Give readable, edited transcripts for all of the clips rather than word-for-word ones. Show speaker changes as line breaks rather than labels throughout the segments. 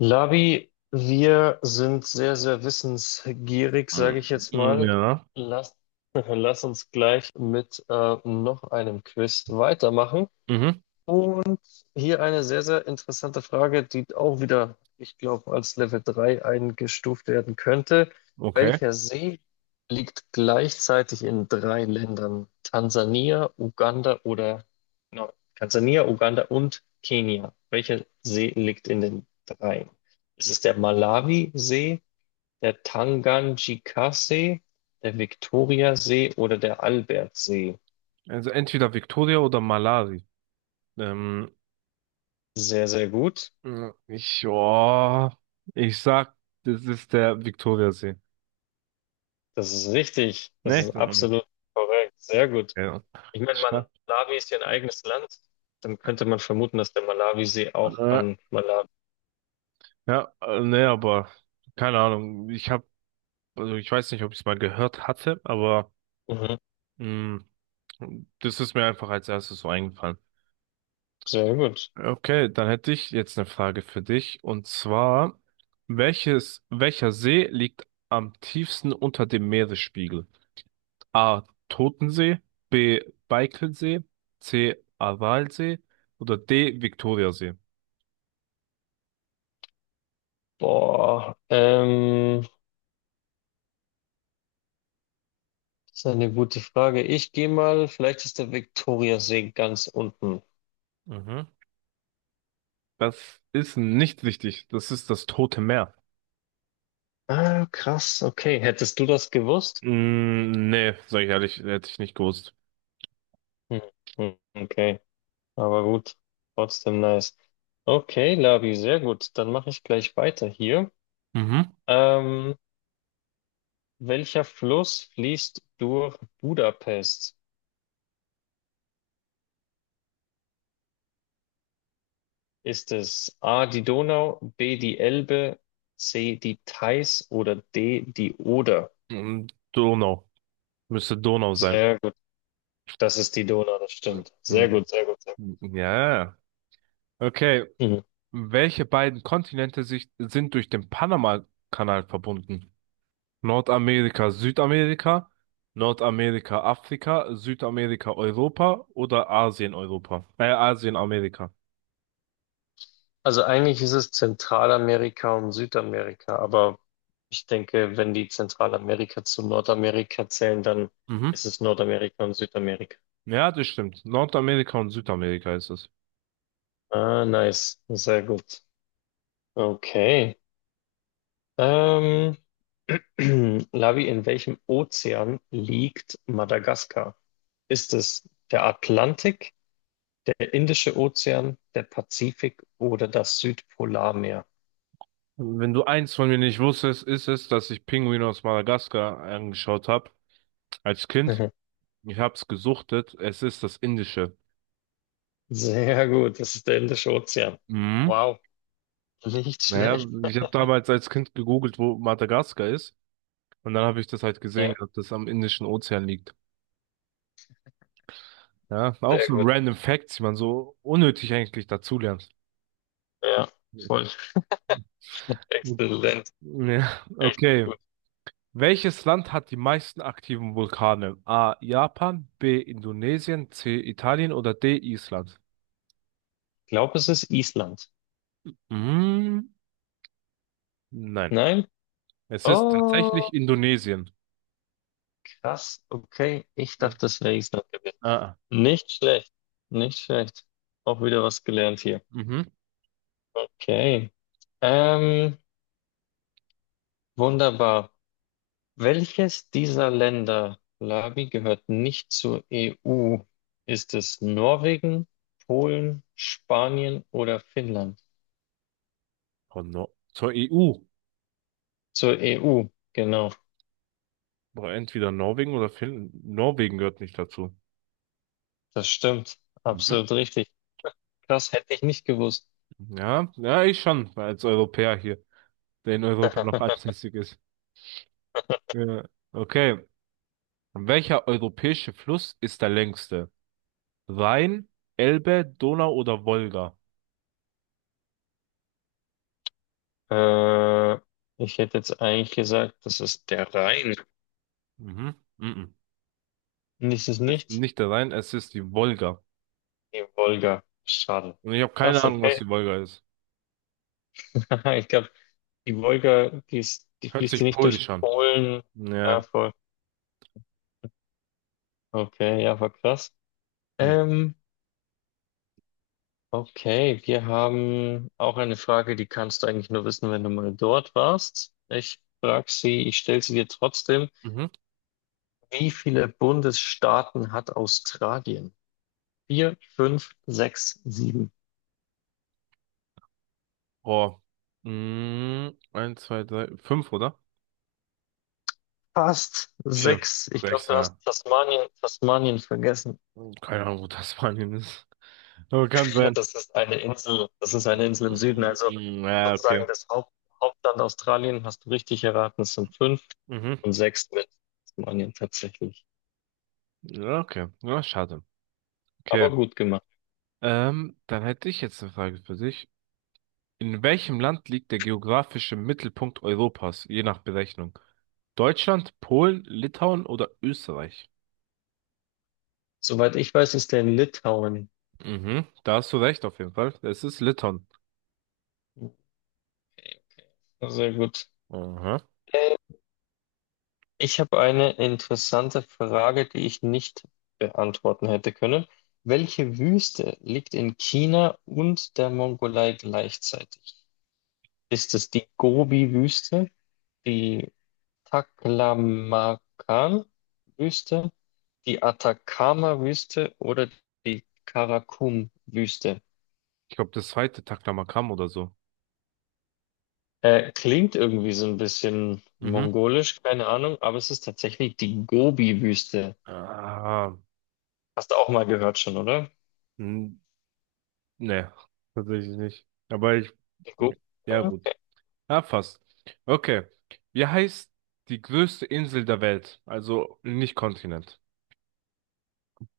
Labi, wir sind sehr, sehr wissensgierig, sage
Mhm.
ich jetzt mal.
Ja.
Lass, lass uns gleich mit noch einem Quiz weitermachen.
Mhm.
Und hier eine sehr, sehr interessante Frage, die auch wieder, ich glaube, als Level 3 eingestuft werden könnte.
Okay.
Welcher See liegt gleichzeitig in drei Ländern? Tansania, Uganda oder, no, Tansania, Uganda und Kenia. Welcher See liegt in den dreien? Ist es der Malawi-See, der Tanganjika-See, der Viktoria-See oder der Albert-See?
Also entweder Victoria oder Malawi. Ähm,
Sehr, sehr gut.
ich, ja, ich sag, das ist der Victoriasee.
Das ist richtig. Das ist
Nicht? Mhm.
absolut korrekt. Sehr gut.
Ja.
Ich meine,
Ich sag,
Malawi ist ja ein eigenes Land. Dann könnte man vermuten, dass der Malawisee auch
äh,
an Malawi.
ja, nee, aber keine Ahnung. Also ich weiß nicht, ob ich es mal gehört hatte, aber
Mhm.
mh, das ist mir einfach als erstes so eingefallen.
Sehr gut.
Okay, dann hätte ich jetzt eine Frage für dich. Und zwar, welcher See liegt am tiefsten unter dem Meeresspiegel? A. Totensee, B. Baikalsee, C. Aralsee oder D. Viktoriasee?
Boah, das ist eine gute Frage. Ich gehe mal, vielleicht ist der Viktoriasee ganz unten.
Mhm. Das ist nicht richtig. Das ist das Tote Meer.
Ah, krass. Okay. Hättest du das gewusst?
Mm, nee, sag ich ehrlich, hätte ich nicht gewusst.
Hm. Okay. Aber gut. Trotzdem nice. Okay, Labi, sehr gut. Dann mache ich gleich weiter hier.
Mhm.
Ähm, Welcher Fluss fließt durch Budapest? Ist es A die Donau, B die Elbe, C die Theiß oder D die Oder?
Hm, Donau. Müsste Donau sein.
Sehr gut, das ist die Donau, das stimmt. Sehr
Hm.
gut, sehr gut, sehr
Ja. Okay.
gut. Mhm.
Welche beiden Kontinente sind durch den Panama-Kanal verbunden? Nordamerika, Südamerika, Nordamerika, Afrika, Südamerika, Europa oder Asien, Europa? Asien, Amerika.
Also eigentlich ist es Zentralamerika und Südamerika, aber ich denke, wenn die Zentralamerika zu Nordamerika zählen, dann
Mhm.
ist es Nordamerika und Südamerika.
Ja, das stimmt. Nordamerika und Südamerika ist es.
Ah, nice, sehr gut. Okay. Ähm, Lavi, in welchem Ozean liegt Madagaskar? Ist es der Atlantik, der Indische Ozean, der Pazifik oder das Südpolarmeer?
Wenn du eins von mir nicht wusstest, ist es, dass ich Pinguine aus Madagaskar angeschaut habe als Kind. Ich hab's gesuchtet. Es ist das Indische.
Sehr gut, das ist der Indische Ozean.
Mhm.
Wow, nicht
Naja,
schlecht.
ich habe damals als Kind gegoogelt, wo Madagaskar ist. Und dann habe ich das halt
Ja,
gehabt, dass das am Indischen Ozean liegt. Ja, auch
sehr
so
gut.
random Facts, die man so unnötig eigentlich dazulernt.
Ja, voll. Exzellent.
Ja,
Echt
okay.
gut.
Welches Land hat die meisten aktiven Vulkane? A. Japan, B. Indonesien, C. Italien oder D. Island?
Ich glaube, es ist Island.
Mhm. Nein.
Nein?
Es ist
Oh,
tatsächlich Indonesien.
krass. Okay, ich
Ja.
dachte, es wäre Island gewesen.
Ah.
Nicht schlecht. Nicht schlecht. Auch wieder was gelernt hier.
Mhm.
Okay. Ähm, wunderbar. Welches dieser Länder, Labi, gehört nicht zur EU? Ist es Norwegen, Polen, Spanien oder Finnland?
Von Nor zur EU.
Zur EU, genau.
Aber entweder Norwegen oder Finnland. Norwegen gehört nicht dazu.
Das stimmt.
Mhm.
Absolut richtig. Krass, hätte ich nicht gewusst.
Ja, ja, ich schon, als Europäer hier, der in Europa noch ansässig ist. Ja. Okay. Welcher europäische Fluss ist der längste? Rhein, Elbe, Donau oder Wolga?
Äh, ich hätte jetzt eigentlich gesagt, das ist der Rhein.
Mhm. Mhm.
Und ist es
Es ist
nicht?
nicht der Rhein, es ist die Wolga.
Die Wolga. Schade.
Und ich habe
Krass,
keine Ahnung, was
okay.
die Wolga ist.
Ich glaube, die Wolga, die ist, die
Hört
fließt die
sich
nicht durch
polisch an.
Polen. Ja,
Ja.
voll. Okay, ja, war krass.
Hm.
Ähm, okay, wir haben auch eine Frage, die kannst du eigentlich nur wissen, wenn du mal dort warst. Ich frage sie, ich stelle sie dir trotzdem.
Mhm.
Wie viele Bundesstaaten hat Australien? Vier, fünf, sechs, sieben.
Oh. Mhm. Eins, zwei, drei, fünf, oder?
Fast
Vier,
sechs. Ich glaube,
sechs,
du hast
ja.
Tasmanien, Tasmanien vergessen.
Keine Ahnung, wo das Spanien ist. Aber kann sein.
Das ist eine Insel, das ist eine Insel im Süden, also
Mm, ja,
sozusagen
okay.
das Hauptland Australien, hast du richtig erraten, es sind fünf
Mhm.
und sechs mit Tasmanien tatsächlich.
Ja, okay. Ja, schade. Okay.
Aber gut gemacht.
Dann hätte ich jetzt eine Frage für dich. In welchem Land liegt der geografische Mittelpunkt Europas, je nach Berechnung? Deutschland, Polen, Litauen oder Österreich?
Soweit ich weiß, ist der in Litauen.
Mhm. Da hast du recht, auf jeden Fall. Es ist Litauen.
Okay, sehr gut.
Aha.
Äh, ich habe eine interessante Frage, die ich nicht beantworten hätte können. Welche Wüste liegt in China und der Mongolei gleichzeitig? Ist es die Gobi-Wüste, die Taklamakan Wüste, die Atacama Wüste oder die Karakum Wüste?
Ich glaube, das zweite Taklamakan oder so.
Klingt irgendwie so ein bisschen
Mhm.
mongolisch, keine Ahnung, aber es ist tatsächlich die Gobi Wüste.
Ah.
Hast du auch mal gehört schon, oder?
Nee, tatsächlich nicht.
Die Gobi?
Ja gut.
Okay.
Ja, fast. Okay. Wie heißt die größte Insel der Welt? Also nicht Kontinent.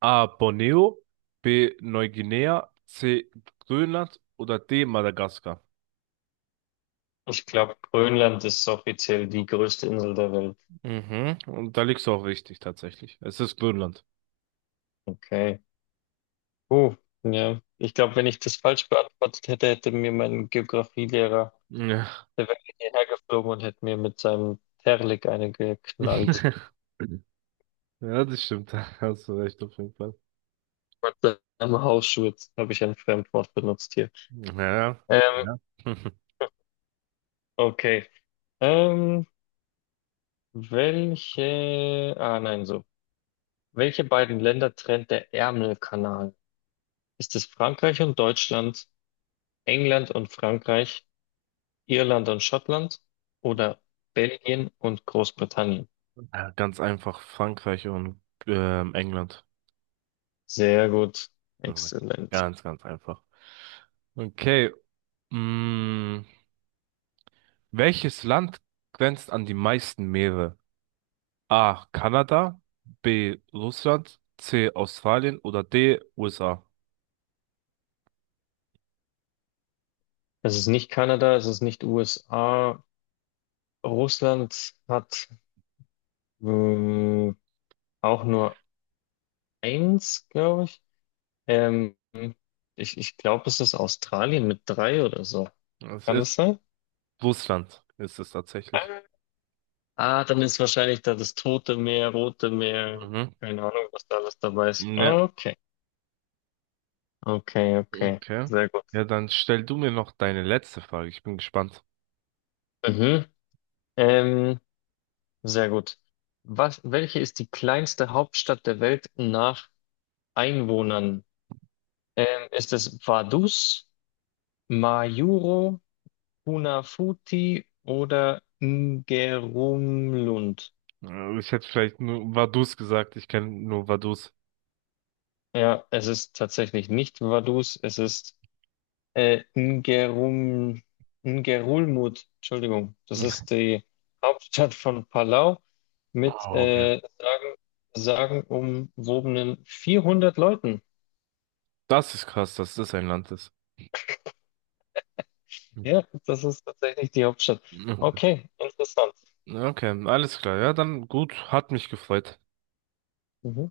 A. Borneo, B. Neuguinea, C. Grönland oder D. Madagaskar.
Ich glaube, Grönland ist offiziell die größte Insel der Welt.
Mhm. Und da liegst du auch richtig, tatsächlich. Es ist Grönland.
Okay. Uh, ja. Ich glaube, wenn ich das falsch beantwortet hätte, hätte mir mein Geografielehrer.
Ja.
Der wäre hierher geflogen und hätte mir mit seinem Terlik eine geknallt.
Ja, das stimmt. Da hast du recht, auf jeden Fall.
Mit seinem Hausschurz habe ich ein Fremdwort benutzt hier.
Ja.
Ähm,
Ja.
okay. Ähm, welche. Ah, nein, so. Welche beiden Länder trennt der Ärmelkanal? Ist es Frankreich und Deutschland, England und Frankreich, Irland und Schottland oder Belgien und Großbritannien?
Ja, ganz einfach Frankreich und England.
Sehr gut. Exzellent.
Ganz, ganz einfach. Okay. Mh, welches Land grenzt an die meisten Meere? A. Kanada, B. Russland, C. Australien oder D. USA?
Es ist nicht Kanada, es ist nicht USA. Russland hat Äh, auch nur eins, glaube ich. Ähm, ich glaube, es ist Australien mit drei oder so.
Es
Kann das
ist
sein?
Russland, ist es tatsächlich.
Ah, dann ist wahrscheinlich da das Tote Meer, Rote Meer,
Mhm.
keine Ahnung, was da alles dabei ist.
Ne,
Ah, okay, okay, okay,
okay.
sehr gut.
Ja, dann stell du mir noch deine letzte Frage. Ich bin gespannt.
Mhm. Ähm, sehr gut. Was, welche ist die kleinste Hauptstadt der Welt nach Einwohnern? Ist es Vaduz, Majuro, Funafuti oder Ngerumlund?
Ich hätte vielleicht nur Vaduz gesagt. Ich kenne nur Vaduz.
Ja, es ist tatsächlich nicht Vaduz, es ist äh, Ngerum, Ngerulmud. Entschuldigung, das ist die Hauptstadt von Palau mit
Oh, okay.
sagenumwobenen 400 Leuten.
Das ist krass, dass das ein Land ist.
Ja, das ist tatsächlich die Hauptstadt.
Mhm.
Okay, interessant.
Okay, alles klar. Ja, dann gut, hat mich gefreut.
Mhm.